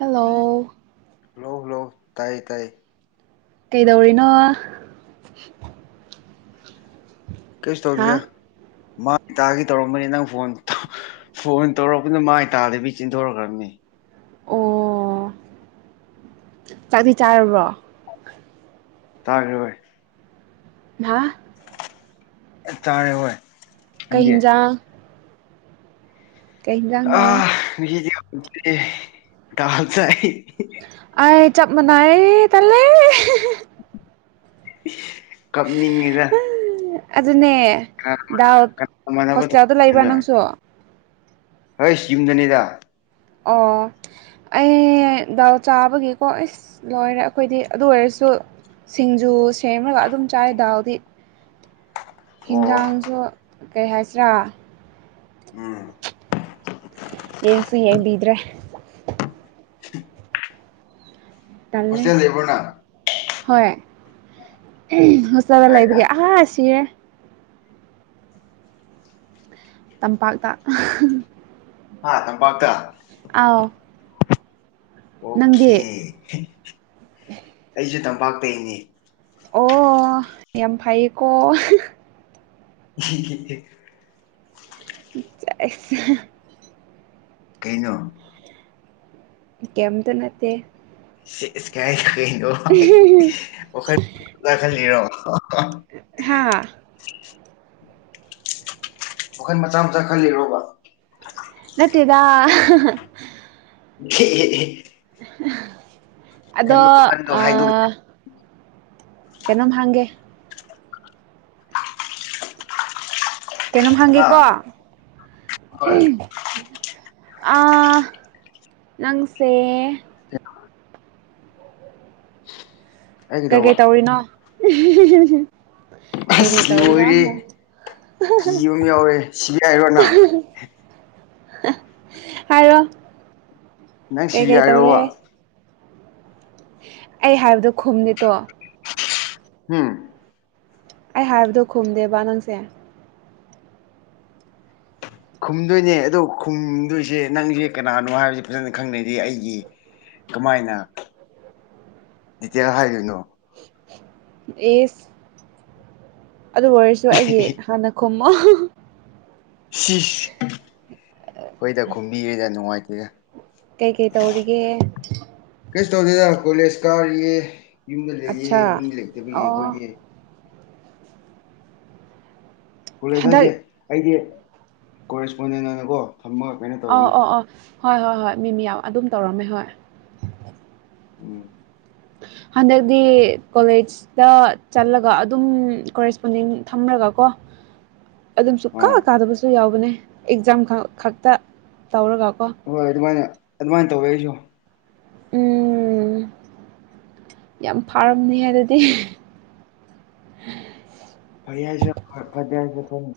hello hello hello ꯇꯥꯢ ꯇꯥꯢꯌꯦ ꯀꯩꯗꯧꯔꯤꯅꯣ ꯀꯩꯁ ꯍꯥ ꯇꯧꯗꯦꯗ ꯃꯥ ꯇꯥꯒꯤ ꯇꯧꯔꯝꯕꯅꯤ ꯅꯪ ꯐꯣꯟ ꯐꯣꯟ ꯇꯧꯔꯛꯄꯅ ꯃꯥꯏ ꯇꯥꯗꯕꯤ ꯆꯦꯟꯊꯣꯔꯛꯈ꯭ꯔꯕꯅꯤ ꯑꯣ ꯆꯥꯛꯗꯤ ꯆꯥꯔꯕꯣ ꯆꯥꯔꯦ ꯍꯣꯢ ꯍꯥ [unintelligible] ꯆꯥꯔꯦ ꯍꯣꯏ ꯀꯩ ꯅꯪꯗꯤ ꯍꯤꯟꯖꯥꯡ ꯀꯩ ꯍꯤꯟꯖꯥꯡꯅꯣ ꯑꯥ ꯉꯁꯤꯗꯤ [inaudible] ꯗꯥꯜ ꯆꯥꯏ ꯑꯥꯢ ꯆꯞ ꯃꯥꯏꯅꯩ ꯇꯜꯂꯦ [unintelligible] ꯀꯞꯅꯤꯡꯉꯤꯗ ꯑꯗꯨꯅꯦ ꯗꯥꯜ ꯃꯥꯟꯅꯕ ꯍꯣꯁꯇꯦꯜꯗ ꯂꯩꯕ꯭ꯔꯥ ꯊꯣꯛꯗꯨꯅ ꯅꯪꯁꯨ ꯍꯩꯁ ꯌꯨꯝꯗꯅꯦꯗ ꯑꯣ ꯑꯩ ꯗꯥꯜ ꯆꯥꯕꯒꯤꯀꯣ ꯑꯩꯁ ꯂꯣꯏꯔꯦ ꯑꯩꯈꯣꯏꯗꯤ ꯑꯗꯨ ꯑꯣꯏꯔꯁꯨ ꯁꯤꯡꯖꯨ ꯁꯦꯝꯔꯒ ꯑꯗꯨꯝ ꯆꯥꯏ ꯗꯥꯜꯗꯤ ꯑꯣ ꯍꯤꯟꯖꯥꯡꯁꯨ ꯀꯩ ꯍꯥꯏꯁꯤꯔꯥ ꯎꯝ ꯌꯦꯡꯁꯨ ꯌꯦꯡꯕꯤꯗ꯭ꯔꯦ ꯇꯜꯂꯦ ꯍꯣꯁꯇꯦꯜ ꯂꯩꯕ꯭ꯔꯣ ꯅꯪ ꯍꯣꯢ [unintelligible] ꯆꯥꯔ ꯀꯥꯏꯗ ꯂꯩꯕꯒꯤ ꯑꯥ ꯁꯤꯔꯦ ꯇꯝꯄꯥꯛꯇ [unintelligible] ꯍꯥ ꯇꯝꯄꯥꯛꯇ ꯑꯥꯎ ꯅꯪꯗꯤ ꯑꯣꯈꯦ ꯑꯩꯁꯨ ꯇꯝꯄꯥꯛꯇꯩꯅꯤ ꯑꯣ ꯌꯥꯝ ꯐꯩꯀꯣ [unintelligible] [unintelligible] ꯀꯩꯅꯣ ꯀꯦꯝꯇ ꯅꯠꯇꯦ ꯁꯤꯁ ꯀꯥꯏ ꯍꯥꯏꯗꯣ ꯀꯩꯅꯣ [inaudible] ꯈꯜꯂꯤꯔꯣ ꯍꯥꯥ ꯋꯥꯈꯟ ꯃꯆꯥ ꯃꯆꯥ ꯈꯜꯂꯤꯔꯣꯕ ꯅꯠꯇꯦꯗ [unintelligible] [unintelligible] ꯑꯗꯣ ꯈꯟꯕ ꯋꯥꯈꯟꯗꯣ ꯍꯥꯏꯗꯣꯛ ꯑꯥ ꯀꯩꯅꯣꯝ ꯍꯪꯒꯦ ꯀꯩꯅꯣꯝ ꯍꯥ ꯍꯪꯒꯦꯀꯣ ꯍꯣꯏ ꯑꯥ ꯅꯪꯁꯦ [inaudible] [inaudible] ꯀꯩꯀꯩ ꯇꯧꯔꯤꯅꯣ [unintelligible] ꯀꯩꯀꯩ ꯑꯁ ꯇꯧꯔꯤꯅꯣ ꯂꯣꯏꯔꯦ ꯀꯤꯕ ꯑꯃ ꯌꯥꯎꯔꯦ ꯁꯤ ꯍꯥꯏꯔꯣ ꯅꯪ ꯍꯥꯢꯔꯣ ꯅꯪ ꯁꯤꯒꯦ ꯌꯥꯏꯔꯣꯕ ꯑꯩ ꯍꯥꯏꯕꯗꯣ ꯈꯨꯝꯗꯦ ꯇꯣ ꯍꯨꯝ ꯑꯩ ꯍꯥꯏꯕꯗꯣ ꯈꯨꯝꯗꯦꯕ ꯅꯪꯁꯦ ꯈꯨꯝꯗꯣꯏꯅꯦ ꯑꯗꯣ ꯈꯨꯝꯗꯣꯏꯁꯦ ꯅꯪꯁꯦ ꯀꯅꯥꯅꯣ ꯍꯥꯏꯕꯕꯁꯤ ꯐꯖꯅ ꯈꯪꯗꯔꯤ ꯑꯩꯒꯤ ꯀꯃꯥꯏꯅ ꯗꯤꯇꯦꯜ ꯍꯥꯏꯗꯣꯏꯅꯣ ꯏꯁ ꯑꯗꯨ ꯑꯣꯏꯔꯁꯨ ꯑꯩꯒꯤ ꯍꯥꯟꯅ ꯈꯨꯝꯃꯣ ꯁꯤꯁ ꯍꯣꯏꯗ ꯈꯣꯕꯤꯒꯦꯗ ꯅꯨꯡꯉꯥꯏꯇꯦꯗ ꯀꯩ ꯀꯩ ꯇꯧꯔꯤꯒꯦ ꯀꯩꯁꯨ ꯇꯧꯗꯦꯗ ꯀꯣꯂꯦꯖ ꯀꯥꯔꯤꯌꯦ ꯌꯨꯝꯗ ꯂꯩꯌꯦ ꯑꯠꯆꯥ ꯃꯤ ꯂꯩꯇꯕꯒꯤ ꯑꯣ ꯑꯩꯈꯣꯏꯒꯤ ꯀꯣꯂꯦꯖ ꯍꯟꯗꯛ ꯍꯥꯏꯁꯦ ꯑꯩꯗꯤ ꯀꯣꯔꯦꯁꯄꯣꯟꯗꯦꯟ ꯑꯣꯏꯅꯀꯣ ꯊꯝꯕ ꯉꯥꯛꯇꯅꯦ ꯑꯧ ꯑꯧ ꯑꯧ ꯍꯣꯏ ꯍꯣꯏ ꯍꯣꯏ ꯃꯤ ꯃꯌꯥꯝ ꯑꯗꯨꯝ ꯇꯧꯔꯝꯃꯦ ꯍꯣꯏ ꯎꯝ ꯍꯟꯗꯛꯗꯤ ꯀꯣꯂꯦꯖ ꯇꯥ ꯆꯠꯂꯒ ꯑꯗꯨꯝ ꯀꯣꯔꯦꯁꯄꯣꯟꯗꯤꯡ ꯊꯝꯃꯔꯒ ꯀꯣ ꯑꯗꯨꯝ ꯁꯨ ꯀꯥ ꯑꯥ ꯀꯥꯗꯕꯁꯨ ꯌꯥꯎꯕꯅꯦ ꯑꯦꯛꯖꯥꯝ ꯈꯛꯇ ꯇꯧꯔꯒꯀꯣ ꯍꯣꯏ ꯑꯗꯨꯃꯥꯏꯅ ꯑꯗꯨꯃꯥꯏꯅ ꯇꯧꯋꯦ ꯑꯩꯁꯨ ꯎꯝ ꯌꯥꯝ ꯐꯥꯔꯝꯅꯤꯍꯦ ꯑꯗꯨꯗꯤ ꯐꯩ ꯍꯥꯏꯁꯤꯔ ꯐꯗꯤ ꯍꯥꯏꯁꯤꯔ ꯈꯪꯗꯦ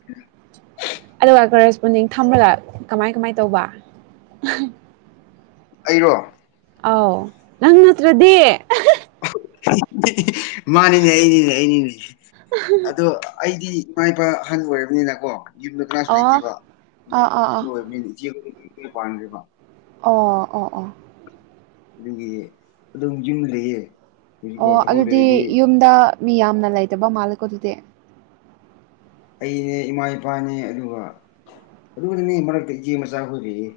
ꯑꯗꯨꯒ ꯀꯣꯔꯦꯁꯄꯨꯟꯗꯤꯡ ꯊꯝꯂꯒ ꯀꯃꯥꯏ ꯀꯃꯥꯏ ꯇꯧꯕ ꯑꯩꯔꯣ ꯑꯥꯎ ꯅꯪ ꯅꯠꯇ꯭ꯔꯗꯤ ꯃꯥꯅꯤꯅꯦ ꯑꯩꯅꯤꯅꯦ ꯑꯩꯅꯤꯅꯦ ꯑꯗꯣ ꯑꯩꯗꯤ ꯏꯃꯥ ꯏꯄꯥ ꯑꯍꯜ ꯑꯣꯏꯔꯕꯅꯤꯅ ꯀꯣ ꯌꯨꯝꯗ ꯀꯅꯥꯁꯨ ꯑꯣ ꯂꯩꯇꯦꯕ ꯑꯥ ꯑꯥ ꯑꯗꯨ ꯑꯥ ꯑꯣꯏꯕꯒꯤ ꯏꯆꯦ ꯀꯩ ꯀꯩ ꯄꯥꯟꯒꯔꯦꯕ ꯑꯣ ꯑꯣ ꯑꯣ ꯑꯗꯨꯒꯤ ꯑꯗꯨꯝ ꯌꯨꯝ ꯂꯩꯌꯦ ꯑꯣ ꯍꯧꯖꯤꯛꯀꯣ ꯊꯕꯛ ꯑꯗꯨꯗꯤ ꯂꯩꯔꯗꯤ ꯌꯨꯝꯗ ꯃꯤ ꯌꯥꯝꯅ ꯂꯩꯇꯕ ꯃꯥꯜꯂꯦꯀꯣ ꯑꯗꯨꯗꯤ ꯑꯩꯅꯦ ꯏꯃꯥ ꯏꯄꯥꯅꯦ ꯑꯗꯨꯒ ꯑꯗꯨꯈꯇꯅꯦ ꯃꯔꯛꯇ ꯏꯆꯦ ꯃꯆꯥ ꯍꯣꯏ ꯂꯩꯌꯦ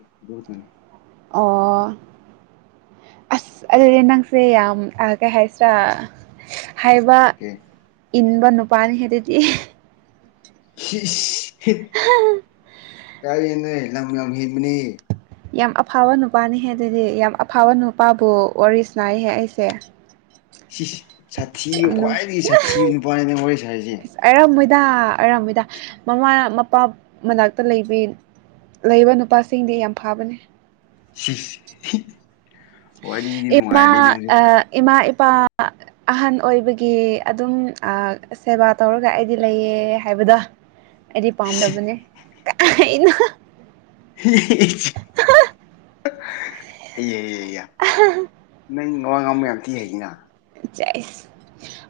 ꯑꯣ ꯑꯁ ꯑꯗꯨꯗꯤ ꯅꯪꯁꯦ ꯌꯥꯝ ꯑꯥ ꯀꯩ ꯍꯥꯏꯁꯤꯔꯥ ꯍꯥꯏꯕ ꯑꯣꯀꯦ ꯏꯟꯕ ꯅꯨꯄꯥꯅꯤ ꯍꯦ ꯑꯗꯨꯗꯤ ꯁꯤꯁ ꯀꯥꯏꯗꯅꯣꯍꯦ ꯂꯝ ꯌꯥꯝ ꯍꯦꯟꯕꯅꯦ ꯌꯥꯝ ꯑꯐꯕ ꯅꯨꯄꯥꯅꯤꯍꯦ ꯑꯗꯨꯗꯤ ꯌꯥꯝ ꯑꯐꯥꯎꯕ ꯅꯨꯄꯥꯕꯨ ꯋꯥꯔꯤ ꯁꯅꯥꯍꯦ ꯑꯩꯁꯦ ꯁꯤꯁ ꯁꯥꯊꯤꯕ ꯌꯥꯝ ꯅꯨꯡ ꯈ꯭ꯋꯥꯏꯗꯒꯤ ꯁꯥꯊꯤꯕ ꯅꯨꯄꯥꯅꯤꯅꯦ ꯋꯥꯔꯤ ꯁꯥꯔꯤꯁꯦ ꯑꯣꯢꯔꯝꯃꯣꯏꯗ ꯑꯣꯢꯔꯝꯃꯣꯏꯗ ꯃꯃꯥ ꯃꯄꯥ ꯃꯅꯥꯛꯇ ꯂꯩꯕꯩ ꯂꯩꯕ ꯅꯨꯄꯥꯁꯤꯡꯗꯤ ꯌꯥꯝ ꯐꯥꯕꯅꯦ ꯁꯤꯁ ꯋꯥꯔꯤꯗꯤ ꯅꯨꯡꯉꯥꯏꯔꯦ ꯏꯃꯥ ꯅꯪꯖꯨ ꯑꯥ ꯏꯃꯥ ꯏꯄꯥ ꯑꯍꯟ ꯑꯣꯏꯕꯒꯤ ꯑꯗꯨꯝ ꯁꯦꯕꯥ ꯇꯧꯔꯒ ꯑꯩꯗꯤ ꯂꯩꯌꯦ ꯍꯥꯏꯕꯗꯣ ꯑꯩꯗꯤ ꯄꯥꯝꯗꯕꯅꯦ ꯀꯩꯅꯣ [unintelligible] ꯑꯌꯥ ꯅꯪ ꯋꯥ ꯉꯥꯡꯕ ꯌꯥꯝ ꯊꯤ ꯍꯩꯅꯥ ꯆꯩꯁ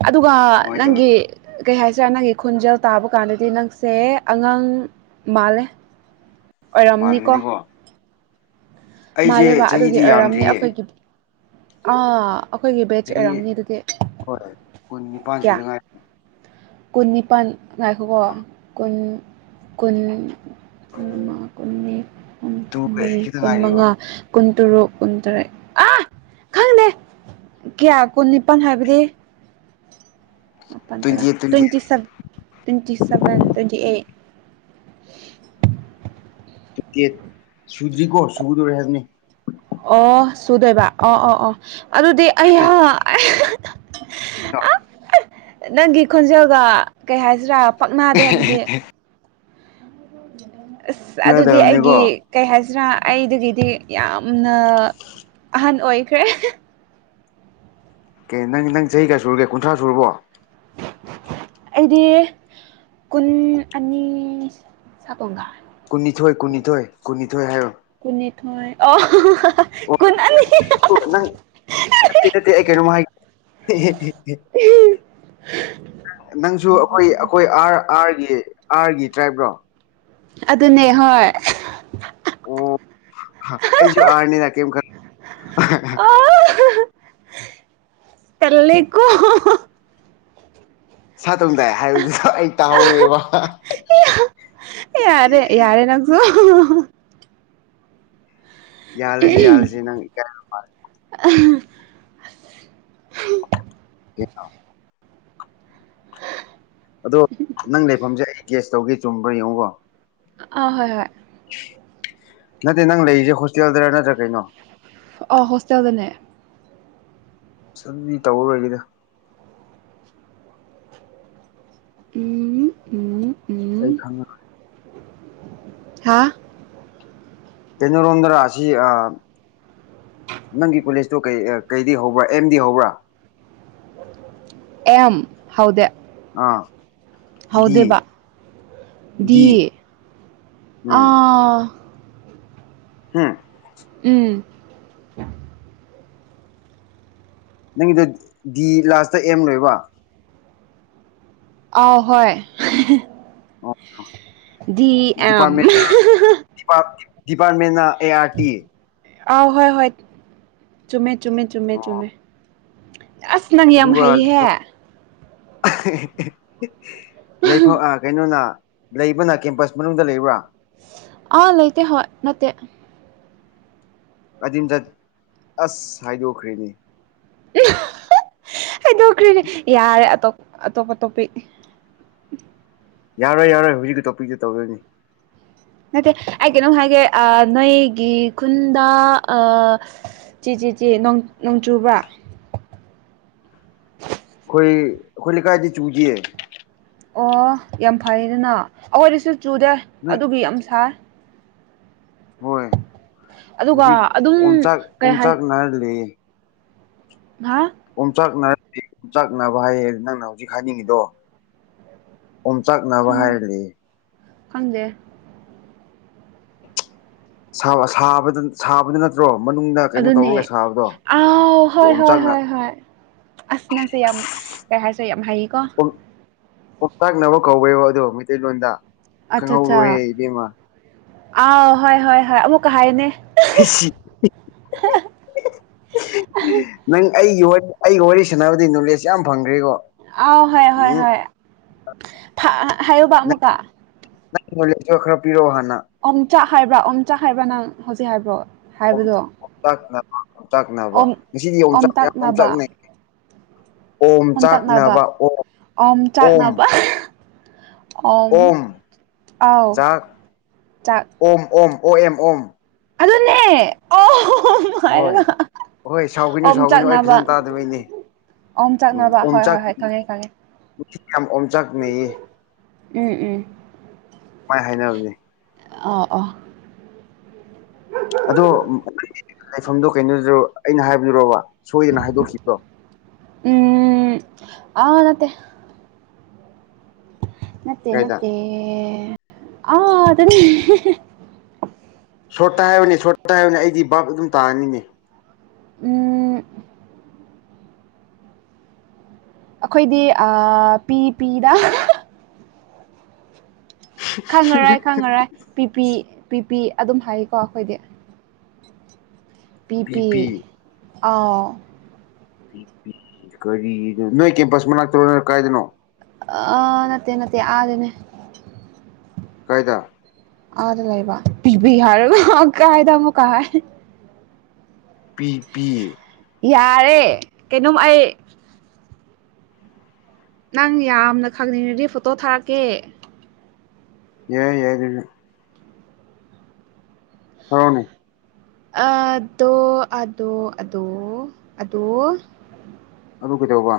ꯑꯗꯨꯒ ꯀꯃꯥꯏꯅ ꯅꯪꯒꯤ ꯇꯧꯔꯤꯅꯣ ꯀꯩ ꯍꯥꯏꯁꯤꯔꯥ ꯅꯪꯒꯤ ꯈꯣꯟꯖꯦꯜ ꯇꯥꯕ ꯀꯥꯟꯗꯗꯤ ꯅꯪꯁꯦ ꯑꯉꯥꯡ ꯃꯥꯜꯂꯦ ꯑꯣꯏꯔꯝꯅꯤꯀꯣ ꯃꯥꯟꯃꯅꯤꯀꯣ ꯃꯥꯂꯦꯕ ꯑꯗꯨꯒꯤ ꯆꯍꯤꯗꯤ ꯑꯣꯏꯔꯝꯅꯤ ꯌꯥꯝꯗ꯭ꯔꯤꯌꯦ ꯑꯩꯈꯣꯏꯒꯤ ꯑꯥ ꯑꯩꯈꯣꯏꯒꯤ ꯕꯦꯖ ꯑꯣꯏꯔꯝꯅꯤ ꯆꯍꯤ ꯑꯗꯨꯗꯤ ꯍꯣꯏ ꯀꯨꯟ ꯅꯤꯄꯥꯟ ꯀꯌꯥ ꯁꯨꯗ ꯉꯥꯏ ꯀꯨꯟ ꯅꯤꯄꯥꯟ ꯉꯥꯏꯈꯣꯀꯣ ꯀꯨꯟ ꯀꯨꯟ ꯀꯨꯟꯃꯥ ꯀꯨꯟ ꯃꯔꯤ ꯇꯨꯒ ꯀꯨꯟꯃꯔꯤ ꯈꯤꯇ ꯀꯨꯟ ꯉꯥꯏꯔꯤꯕ ꯃꯉꯥ ꯀꯨꯟ ꯇꯔꯨꯛ ꯀꯨꯟ ꯇꯔꯦꯠ ꯑꯥ ꯈꯪꯗꯦ ꯀꯌꯥ ꯀꯨꯟ ꯅꯤꯄꯥꯟ ꯍꯥꯏꯕꯗꯤ ꯃꯥꯄꯥꯟ ꯇ꯭ꯋꯦꯟꯇꯤ ꯇꯔꯥ ꯑꯩꯠ ꯇ꯭ꯋꯦꯟꯇꯤ ꯑꯩꯠ ꯁꯞ twenty seven twenty eight ticket ꯁꯨꯗꯔꯤꯀꯣ ꯁꯨꯒꯗꯧꯔꯦ ꯍꯥꯏꯕꯅꯦ ꯑꯣ ꯁꯨꯗꯣꯏꯕ ꯑꯣ ꯑꯣ ꯑꯣ ꯑꯗꯨꯗꯤ ꯑꯩ [unintelligible] ꯑꯥ ꯅꯪꯒꯤ ꯈꯣꯟꯖꯦꯜꯒ ꯀꯩ ꯍꯥꯏꯁꯤꯔꯥ ꯄꯛꯅꯗꯦ ꯑꯗꯨꯗꯤ ꯑꯁ ꯑꯗꯨꯗꯤ ꯑꯩꯒꯤ ꯈꯪꯅꯗꯕꯅꯤꯀꯣ ꯀꯩ ꯍꯥꯏꯁꯤꯔꯥ ꯑꯩꯗꯨꯒꯤꯗꯤ ꯌꯥꯝꯅ ꯑꯍꯟ ꯑꯣꯏꯈ꯭ꯔꯦ ꯀꯦ ꯅꯪ ꯅꯪ ꯆꯍꯤ ꯀꯌꯥ ꯁꯨꯔꯒꯦ ꯀꯨꯟꯊ꯭ꯔꯥ ꯁꯨꯔꯕꯣ ꯑꯩꯗꯤ ꯀꯨꯟ ꯑꯅꯤ [unintelligible] ꯀꯨꯟꯅꯤꯊꯣꯏ ꯀꯨꯟꯅꯤꯊꯣꯏ ꯀꯨꯟꯅꯤꯊꯣꯏ ꯍꯥꯏꯔꯣ ꯀꯨꯟꯅꯤꯊꯣꯏ ꯑꯣ ꯍꯣ ꯍꯣ ꯍꯥꯍꯥ ꯑꯣ ꯀꯨꯟ ꯑꯅꯤ ꯅꯪ ꯅꯠꯇꯦ ꯅꯠꯇꯦ ꯑꯩ ꯀꯩꯅꯣꯝ ꯍꯥꯏ ꯑꯦ ꯍꯦ ꯍꯦ ꯍꯦ ꯅꯪꯁꯨ ꯑꯩꯈꯣꯏ ꯑꯩꯈꯣꯏ ꯑꯥꯔ ꯑꯥꯔꯒꯤ ꯑꯥꯔꯒꯤ ꯇ꯭ꯔꯥꯏꯞ ꯔꯣ ꯑꯗꯨꯅꯦ ꯍꯣꯏ ꯑꯣ ꯑꯩꯁꯨ ꯑꯥꯔꯅꯤꯗ ꯀꯦꯝ ꯈꯟ ꯑꯥ ꯍꯥ ꯍꯥ ꯇꯜꯂꯦ ꯀꯣ ꯁꯥ ꯇꯝꯗꯥꯏ ꯍꯥꯏꯕꯗꯨ ꯑꯩ ꯇꯥꯍꯧꯋꯦꯕ ꯌꯥꯔꯦ ꯌꯥꯔꯦ ꯅꯪꯁꯨ ꯌꯥꯍꯜꯂꯁꯦ ꯌꯥꯍꯜꯂꯁꯤ ꯅꯪ [unintelligible] ꯑꯥ ꯍꯥ [unintelligible] ꯑꯗꯣ ꯅꯪ ꯂꯩꯐꯝꯁꯦ ꯑꯩ ꯒꯦꯁ ꯇꯧꯒꯦ ꯆꯨꯝꯕ꯭ꯔꯥ ꯌꯦꯡꯉꯨꯀꯣ ꯑꯥ ꯍꯣꯏ ꯍꯣꯏ ꯅꯠꯇꯦ ꯅꯪ ꯂꯩꯔꯤꯁꯦ ꯍꯣꯁꯇꯦꯜꯗꯔ ꯅꯠꯇ꯭ꯔꯥ ꯀꯩꯅꯣ ꯑꯥ ꯍꯣꯁꯇꯦꯜꯗꯅꯦ ꯑꯁ ꯑꯗꯨꯗꯤ ꯇꯧꯔꯔꯣꯏꯒꯦꯗ ꯎꯝ ꯎꯝ ꯑꯩ ꯎꯝ ꯈꯪꯉꯦ ꯍꯥꯥ ꯀꯩꯅꯣꯔꯣꯝꯗꯔꯣ ꯑꯁꯤ ꯑꯥ ꯅꯪꯒꯤ ꯀꯣꯂꯦꯖꯇꯨ ꯀꯩ ꯀꯩꯗꯒꯤ ꯍꯧꯕ꯭ꯔꯥ ꯑꯦꯝꯗꯒꯤ ꯍꯧꯕ꯭ꯔꯥ [inaudible] ꯑꯦꯝ ꯍꯧꯗꯦ ꯑꯥ ꯗꯤ ꯍꯧꯗꯦꯕ ꯗꯤ ꯎꯝ ꯑꯥ ꯍꯨꯝ ꯎꯝ ꯅꯪꯒꯤꯗꯣ ꯗꯤ ꯂꯥꯁꯇ ꯑꯦꯝ ꯂꯣꯏꯕ ꯑ ꯍꯣꯏ ꯑꯣ ꯗꯤ ꯑꯦꯝ ꯗꯤꯄꯥ ꯗꯤꯄꯥꯔꯃꯦꯟꯅ ꯑꯦ ꯑꯥꯔ ꯇꯤ ꯑꯥꯎ ꯍꯣꯏ ꯍꯣꯏ ꯆꯨꯝꯃꯦ ꯆꯨꯝꯃꯦ ꯆꯨꯝꯃꯦ ꯑꯣ ꯆꯨꯝꯃꯦ ꯑꯁ ꯅꯪ ꯌꯥꯝ ꯑꯗꯨꯒ ꯍꯩꯍꯦ [unintelligible] ꯂꯩꯐꯝ ꯑ ꯀꯩꯅꯣꯅ ꯂꯩꯕꯅ ꯀꯦꯝꯄꯁ ꯃꯅꯨꯡꯗ ꯂꯩꯕ꯭ꯔꯥ ꯑꯥ ꯂꯩꯇꯦ ꯍꯣꯏ ꯅꯠꯇꯦ ꯀꯗꯤꯝꯖꯠ ꯑꯁ ꯍꯥꯏꯗꯣꯛꯈ꯭ꯔꯦꯅꯦ [unintelligible] ꯍꯥꯏꯗꯣꯛꯈ꯭ꯔꯤꯅꯦ ꯌꯥꯔꯦ ꯑꯇꯣꯞ ꯑꯇꯣꯞꯄ ꯇꯣꯞꯄꯤꯛ ꯌꯥꯔꯣꯏ ꯌꯥꯔꯣꯏ ꯍꯧꯖꯤꯛꯀꯤ ꯇꯣꯄꯤꯛꯇꯨ ꯇꯧꯗꯣꯏꯅꯤ ꯅꯠꯇꯦ ꯑꯩ ꯀꯩꯅꯣꯝ ꯍꯥꯏꯒꯦ ꯑ ꯅꯣꯏꯒꯤ ꯈꯨꯟꯗ ꯑ ꯆꯤ ꯆꯤ ꯆꯤ ꯅꯣꯡ ꯅꯣꯡ ꯆꯨꯕ꯭ꯔꯥ ꯑꯩꯈꯣꯏ ꯑꯩꯈꯣꯏ ꯂꯩꯀꯥꯏꯗꯤ ꯆꯨꯖꯤꯌꯦ ꯑꯣ ꯌꯥꯝ ꯐꯩꯗꯅ ꯑꯩꯈꯣꯏꯗꯤꯁꯨ ꯆꯨꯗꯦ ꯅꯣꯏ ꯑꯗꯨꯒꯤ ꯌꯥꯝ ꯁꯥꯏ ꯍꯣꯏ ꯍꯧꯖꯤꯛ ꯑꯗꯨꯒ ꯑꯗꯨꯝ ꯎꯟꯆꯥꯛ ꯀꯩ ꯍꯥꯏ ꯎꯟꯆꯥꯛ ꯅꯥꯔ ꯂꯩꯌꯦ ꯉꯍꯥ ꯑꯣꯝꯆꯥꯛꯅꯔꯗꯤ ꯄꯣꯆꯥꯛꯅꯕ ꯍꯥꯏꯌꯦ ꯅꯪꯅ ꯍꯧꯖꯤꯛ ꯍꯥꯏꯅꯤꯡꯉꯤꯗꯣ ꯑꯣꯝꯆꯥꯛꯅꯕ ꯍꯥꯏꯔꯒ ꯂꯩꯌꯦ ꯈꯪꯗꯦ ꯁꯥꯎ ꯁꯥꯕꯗ ꯁꯥꯕꯗꯨ ꯅꯠꯇ꯭ꯔꯣ ꯃꯅꯨꯡꯗ ꯀꯩꯅꯣ ꯑꯗꯨꯅꯦ ꯇꯧꯔꯒ ꯁꯥꯕꯗꯣ ꯑꯥꯎ ꯑꯗꯨ ꯍꯣꯏ ꯍꯣꯏ ꯑꯣꯝꯆꯥꯛꯅ ꯍꯣꯏ ꯍꯣꯏ ꯑꯁ ꯅꯪꯁꯦ ꯌꯥꯝ ꯀꯩ ꯍꯥꯏꯁꯤꯔ ꯌꯥꯝ ꯍꯩꯌꯦꯀꯣ ꯑꯣꯝ ꯑꯣꯝꯆꯥꯛꯅꯕ ꯀꯧꯋꯦꯕ ꯑꯗꯣ ꯃꯩꯇꯩꯂꯣꯟꯗ ꯑꯠꯆꯥ ꯆꯥ ꯈꯪꯍꯧꯔꯣꯍꯦ ꯏꯕꯦꯝꯃ ꯑꯥꯎ ꯍꯣꯏ ꯍꯣꯏ ꯍꯣꯏ ꯑꯃꯨꯛꯀ ꯍꯥꯏꯌꯣꯅꯦ ꯍꯁꯤ [unintelligible] ꯅꯪ ꯑꯩꯒꯤ ꯑꯩꯒ ꯋꯥꯔꯤ ꯁꯥꯟꯅꯕꯗꯤ ꯅꯣꯂꯦꯖ ꯌꯥꯝ ꯐꯪꯈ꯭ꯔꯦꯀꯣ ꯑꯥꯎ ꯍꯣꯏ ꯍꯣꯏ ꯎꯝ ꯍꯣꯏ ꯐ ꯍꯥꯏꯌꯣꯕ ꯑꯃꯨꯛꯀ ꯅꯪ ꯅꯣꯂꯦꯖꯇꯣ ꯈꯔ ꯄꯤꯔꯣ ꯍꯥꯟꯅ ꯑꯣꯝꯆꯥꯛ ꯍꯥꯏꯕ꯭ꯔꯥ ꯑꯣꯝꯆꯥꯛ ꯍꯥꯏꯕ꯭ꯔꯥ ꯅꯪ ꯍꯧꯖꯤꯛ ꯍꯥꯏꯕ꯭ꯔꯣ ꯍꯥꯏꯕꯗꯣ ꯑꯣꯝꯆꯥꯛꯅꯕ ꯑꯣꯝꯆꯥꯛꯅꯕ ꯑꯣꯝ ꯉꯁꯤꯗꯤ ꯌꯣꯆꯥꯛ ꯌꯥꯝ ꯑꯣꯝꯇꯛꯅꯕ ꯑꯣꯝꯆꯥꯛꯅꯩ ꯑꯣꯝꯇꯛꯅꯕ ꯑꯣꯝꯆꯥꯛꯅꯕ ꯑꯣꯝ ꯑꯣꯝ ꯑꯣꯝ ꯑꯥꯎ ꯆꯥꯛ ꯆꯥꯛ ꯑꯣꯝ ꯑꯣꯝ ꯑꯣ ꯑꯦꯝ ꯑꯣꯝ ꯑꯗꯨꯅꯦ ꯑꯣ ꯑꯣꯝ ꯍꯣꯏ ꯍꯥꯏꯔꯒ ꯍꯣꯏ ꯁꯥꯎꯒꯅꯨ ꯁꯥꯎꯒꯅꯨ ꯑꯩ ꯑꯣꯝꯆꯥꯛꯅꯕ ꯐꯖꯅ ꯇꯥꯗꯕꯩꯅꯦ ꯎꯝ ꯑꯣꯝꯆꯥꯛꯅꯕ ꯍꯣꯏ ꯑꯣꯝꯆꯥꯛ ꯍꯣꯏ ꯍꯣꯏ ꯈꯪꯉꯦ ꯈꯪꯉꯦ ꯌꯥꯝ ꯑꯣꯝꯆꯥꯛꯅꯩꯌꯦ ꯎꯝ ꯎꯝ ꯃꯥꯏ ꯍꯥꯏꯅꯕꯅꯦ ꯑꯥ ꯑꯣ [unintelligible] ꯑꯗꯣ [unintelligible] ꯂꯩꯐꯝꯗꯣ ꯀꯩꯅꯣꯗꯣ ꯑꯩꯅ ꯍꯥꯏꯕꯗꯨꯔꯣꯕ ꯁꯣꯏꯗꯅ ꯍꯥꯏꯗꯣꯛꯈꯤꯕꯗꯣ ꯎꯝ ꯑ ꯅꯠꯇꯦ ꯅꯠꯇꯦ ꯀꯥꯏꯗ ꯅꯠꯇꯦ ꯑ ꯑꯗꯅꯦ [unintelligible] ꯁꯣꯔꯠꯇ ꯍꯥꯏꯌꯨꯅꯦ ꯁꯣꯔꯠꯇ ꯍꯥꯏꯌꯨꯅꯦ ꯑꯩꯗꯤ ꯚꯥꯞ ꯑꯗꯨꯝ ꯇꯥꯒꯅꯤꯅꯦ ꯎꯝ ꯑꯩꯈꯣꯏꯗꯤ ꯑꯥ ꯄꯤ ꯄꯤꯗ ꯈꯪꯉꯔꯣꯏ ꯈꯪꯉꯔꯣꯏ ꯄꯤ ꯄꯤ ꯄꯤ ꯄꯤ ꯑꯗꯨꯝ ꯍꯥꯏꯌꯦꯀꯣ ꯑꯩꯈꯣꯏꯗꯤ ꯄꯤ ꯄꯤ ꯑꯥꯎ ꯄꯤ ꯄꯤ ꯀꯔꯤꯅꯣ ꯅꯣꯏ ꯀꯦꯝꯄꯁ ꯃꯅꯥꯛꯇꯔꯣ ꯅꯣꯏ ꯀꯥꯏꯗꯅꯣ ꯑꯥ ꯅꯠꯇꯦ ꯅꯠꯇꯦ ꯑꯥꯗꯅꯦ ꯀꯥꯏꯗ ꯑꯥꯗ ꯂꯩꯕ ꯄꯤ ꯄꯤ ꯍꯥꯏꯔꯒ ꯀꯥꯏꯗ ꯑꯃꯨꯛꯀ ꯍꯥꯏ ꯄꯤ ꯄꯤ ꯌꯥꯔꯦ ꯀꯩꯅꯣꯝ ꯑꯩ ꯅꯪ ꯌꯥꯝꯅ ꯈꯪꯅꯤꯡꯉꯔꯗꯤ ꯐꯣꯇꯣ ꯊꯥꯔꯛꯀꯦ ꯌꯥꯏ ꯌꯥꯏ ꯑꯗꯨꯁꯨ ꯊꯥꯔꯛꯑꯣꯅꯦ ꯑꯗꯣ ꯑꯗꯣ ꯑꯗꯣ ꯑꯗꯣ ꯑꯗꯨ ꯀꯩꯗꯧꯕ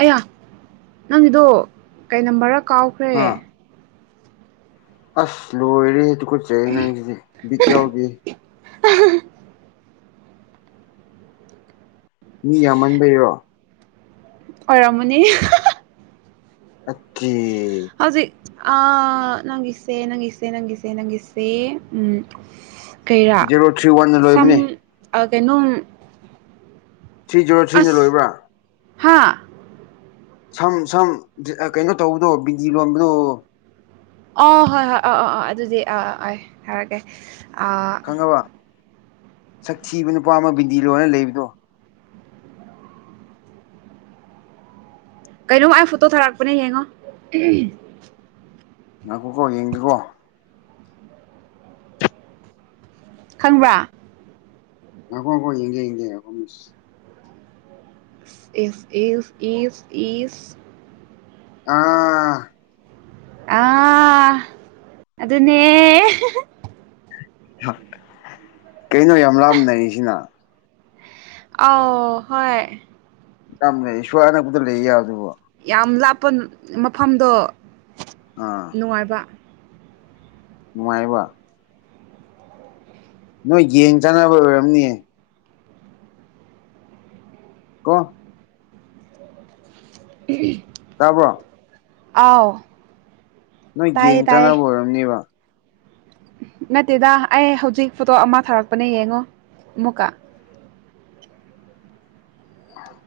ꯑꯌꯥ ꯅꯪꯒꯤꯗꯣ ꯀꯩ ꯅꯝꯕꯔꯔꯥ ꯀꯥꯎꯈ꯭ꯔꯦ ꯍꯥ ꯑꯁ ꯂꯣꯏꯔꯦꯍꯦ ꯇꯨꯀꯠꯆꯩꯍꯦ ꯅꯪꯖꯤꯗꯤ ꯕꯤꯠ ꯌꯥꯎꯗꯦꯍꯦ ꯃꯤ ꯌꯥꯝꯃꯟꯕꯩꯔꯣ ꯑꯣꯏꯔꯝꯃꯅꯤ ꯑꯠꯇꯦ ꯍꯧꯖꯤꯛ ꯑꯥ ꯅꯪꯒꯤꯁꯦ ꯅꯪꯒꯤꯁꯦ ꯅꯪꯒꯤꯁꯦ ꯅꯪꯒꯤꯁꯦ ꯎꯝ ꯀꯩꯔꯥ ꯖꯦꯔꯣ ꯊ꯭ꯔꯤ ꯋꯥꯟꯅ ꯁꯝ ꯂꯣꯏꯕꯅꯦ ꯑꯥ ꯀꯩꯅꯣꯝ ꯊ꯭ꯔꯤ ꯖꯤꯔꯣ ꯊ꯭ꯔꯤꯅ ꯂꯣꯏꯕ꯭ꯔꯥ ꯍꯥꯥ ꯁꯝ ꯁꯝ ꯗꯤ ꯀꯩꯅꯣ ꯇꯧꯕꯗꯣ ꯕꯤꯟꯗꯤ ꯂꯣꯟꯕꯗꯣ ꯑꯣ ꯍꯣꯏ ꯍꯣꯏ ꯑꯥ ꯑꯥ ꯑꯥ ꯑꯗꯨꯗꯤ ꯑꯥ ꯑꯥ ꯑꯩ ꯊꯥꯔꯀꯦ ꯈꯪꯉꯕ ꯁꯛ ꯊꯤꯕ ꯅꯨꯄꯥ ꯑꯃ ꯕꯤꯟꯗꯤ ꯂꯣꯜꯂ ꯂꯩꯕꯗꯣ ꯀꯩꯅꯣꯝ ꯑꯩ ꯐꯣꯇꯣ ꯊꯥꯔꯛꯄꯅꯦ ꯌꯦꯡꯉꯣ ꯉꯥꯏꯈꯣꯀꯣ ꯌꯦꯡꯒꯦꯀꯣ ꯈꯪꯕ꯭ꯔꯥ ꯉꯥꯏꯈꯣ ꯉꯥꯏꯈꯣ ꯌꯦꯡꯒꯦ ꯌꯦꯡꯒꯦ ꯉꯥꯏꯈꯣꯃꯤ ꯏꯐ ꯏꯐ ꯏꯐ ꯏꯐ ꯑꯥ ꯑꯥ ꯑꯗꯨꯅꯦ ꯀꯩꯅꯣ ꯌꯥꯝ ꯂꯥꯞꯅ ꯅꯩꯔꯤꯁꯤꯅ ꯑꯥꯎ ꯍꯣꯏ ꯌꯥꯝ ꯂꯩ ꯁ꯭ꯋꯥꯏ ꯑꯅꯛꯄꯗ ꯂꯩ ꯌꯥꯕꯗꯨꯕꯨ ꯌꯥꯝ ꯂꯥꯞꯄ ꯃꯐꯝꯗꯣ ꯑꯥ ꯅꯨꯡꯉꯥꯏꯕ ꯅꯨꯡꯉꯥꯏꯕ ꯅꯣꯏ ꯌꯦꯟ ꯆꯥꯅꯕ ꯑꯣꯏꯔꯝꯅꯤꯌꯦ ꯀꯣ ꯎꯝꯍꯨꯝ ꯇꯥꯕ꯭ꯔꯣ ꯑꯥꯎ ꯅꯣꯏ ꯇꯥꯏꯌꯦ ꯌꯦꯡ ꯇꯥꯏꯌꯦ ꯆꯥꯅꯕ ꯑꯣꯏꯔꯝꯅꯤꯕ ꯅꯠꯇꯦꯗ ꯑꯩ ꯍꯧꯖꯤꯛ ꯐꯣꯇꯣ ꯑꯃ ꯊꯥꯔꯛꯄꯅꯦ ꯌꯦꯡꯉꯣ ꯑꯃꯨꯛꯀ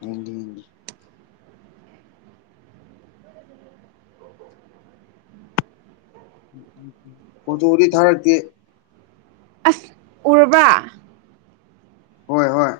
ꯌꯦꯡꯒꯤ ꯌꯦꯡꯒꯤ ꯐꯣꯇꯣꯗꯤ ꯊꯥꯔꯛꯇꯦ ꯑꯁ ꯎꯔꯕ ꯍꯣꯏ ꯍꯣꯏ